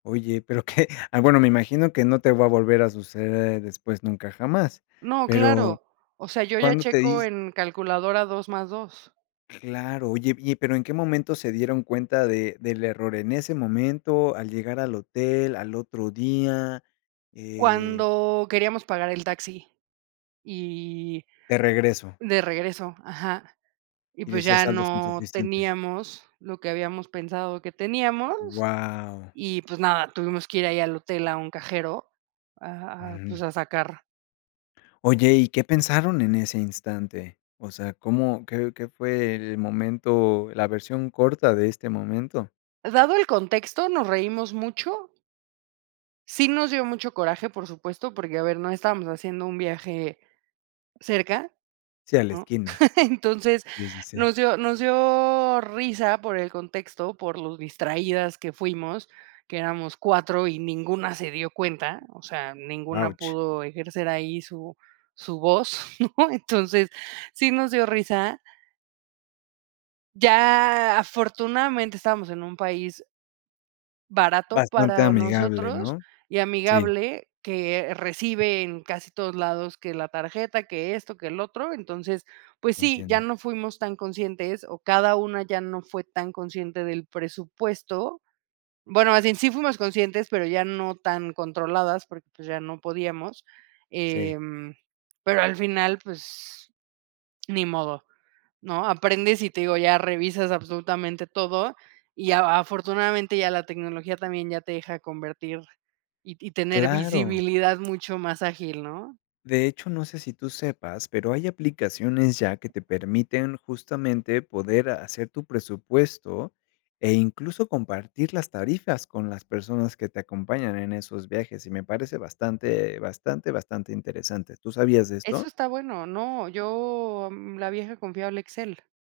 Oye, pero, ¿qué? Ah, bueno, me imagino que no te va a volver a suceder después nunca, jamás. No, Pero, claro. O sea, yo ya cuándo te checo dis en calculadora 2 más 2. Claro, oye, y y pero ¿en qué momento se dieron cuenta de del error? ¿En ese momento, al llegar al hotel, al otro día? eh Cuando queríamos pagar el taxi y De regreso. de regreso, ajá, y Y pues decía, ya saldos no insuficientes. teníamos lo que habíamos pensado que teníamos, ¡Guau! y pues nada, tuvimos que ir ahí al hotel, a un cajero a Ujú. pues a sacar. Oye, ¿y qué pensaron en ese instante? O sea, ¿cómo qué qué fue el momento, la versión corta de este momento? Dado el contexto, nos reímos mucho. Sí nos dio mucho coraje, por supuesto, porque, a ver, no estábamos haciendo un viaje cerca, Sí, a la ¿no? esquina. Entonces Sí, sí, sí. nos dio nos dio risa por el contexto, por lo distraídas que fuimos, que éramos 4 y ninguna se dio cuenta. O sea, ninguna Ouch. pudo ejercer ahí su su voz, ¿no?, entonces, sí nos dio risa Ya afortunadamente, estábamos en un país barato Bastante para amigable, nosotros ¿no? y Sí. amigable, que recibe en casi todos lados que la tarjeta, que esto, que el otro. Entonces, pues sí, ya Entiendo. no fuimos tan conscientes o cada una ya no fue tan consciente del presupuesto. Bueno, así en sí fuimos conscientes, pero ya no tan controladas porque ya no podíamos, Sí. em, pero al final, pues, ni modo, ¿no?, aprendes y te digo, ya revisas absolutamente todo y a afortunadamente ya la tecnología también ya te deja convertir y y tener Claro. visibilidad mucho más ágil, ¿no? De hecho, no sé si tú sepas, pero hay aplicaciones ya que te permiten, justamente, poder hacer tu presupuesto e incluso compartir las tarifas con las personas que te acompañan en esos viajes y me parece bastante, bastante, bastante interesante, ¿tú sabías de Eso esto? está bueno, no, yo, mm, la vieja confiable Excel.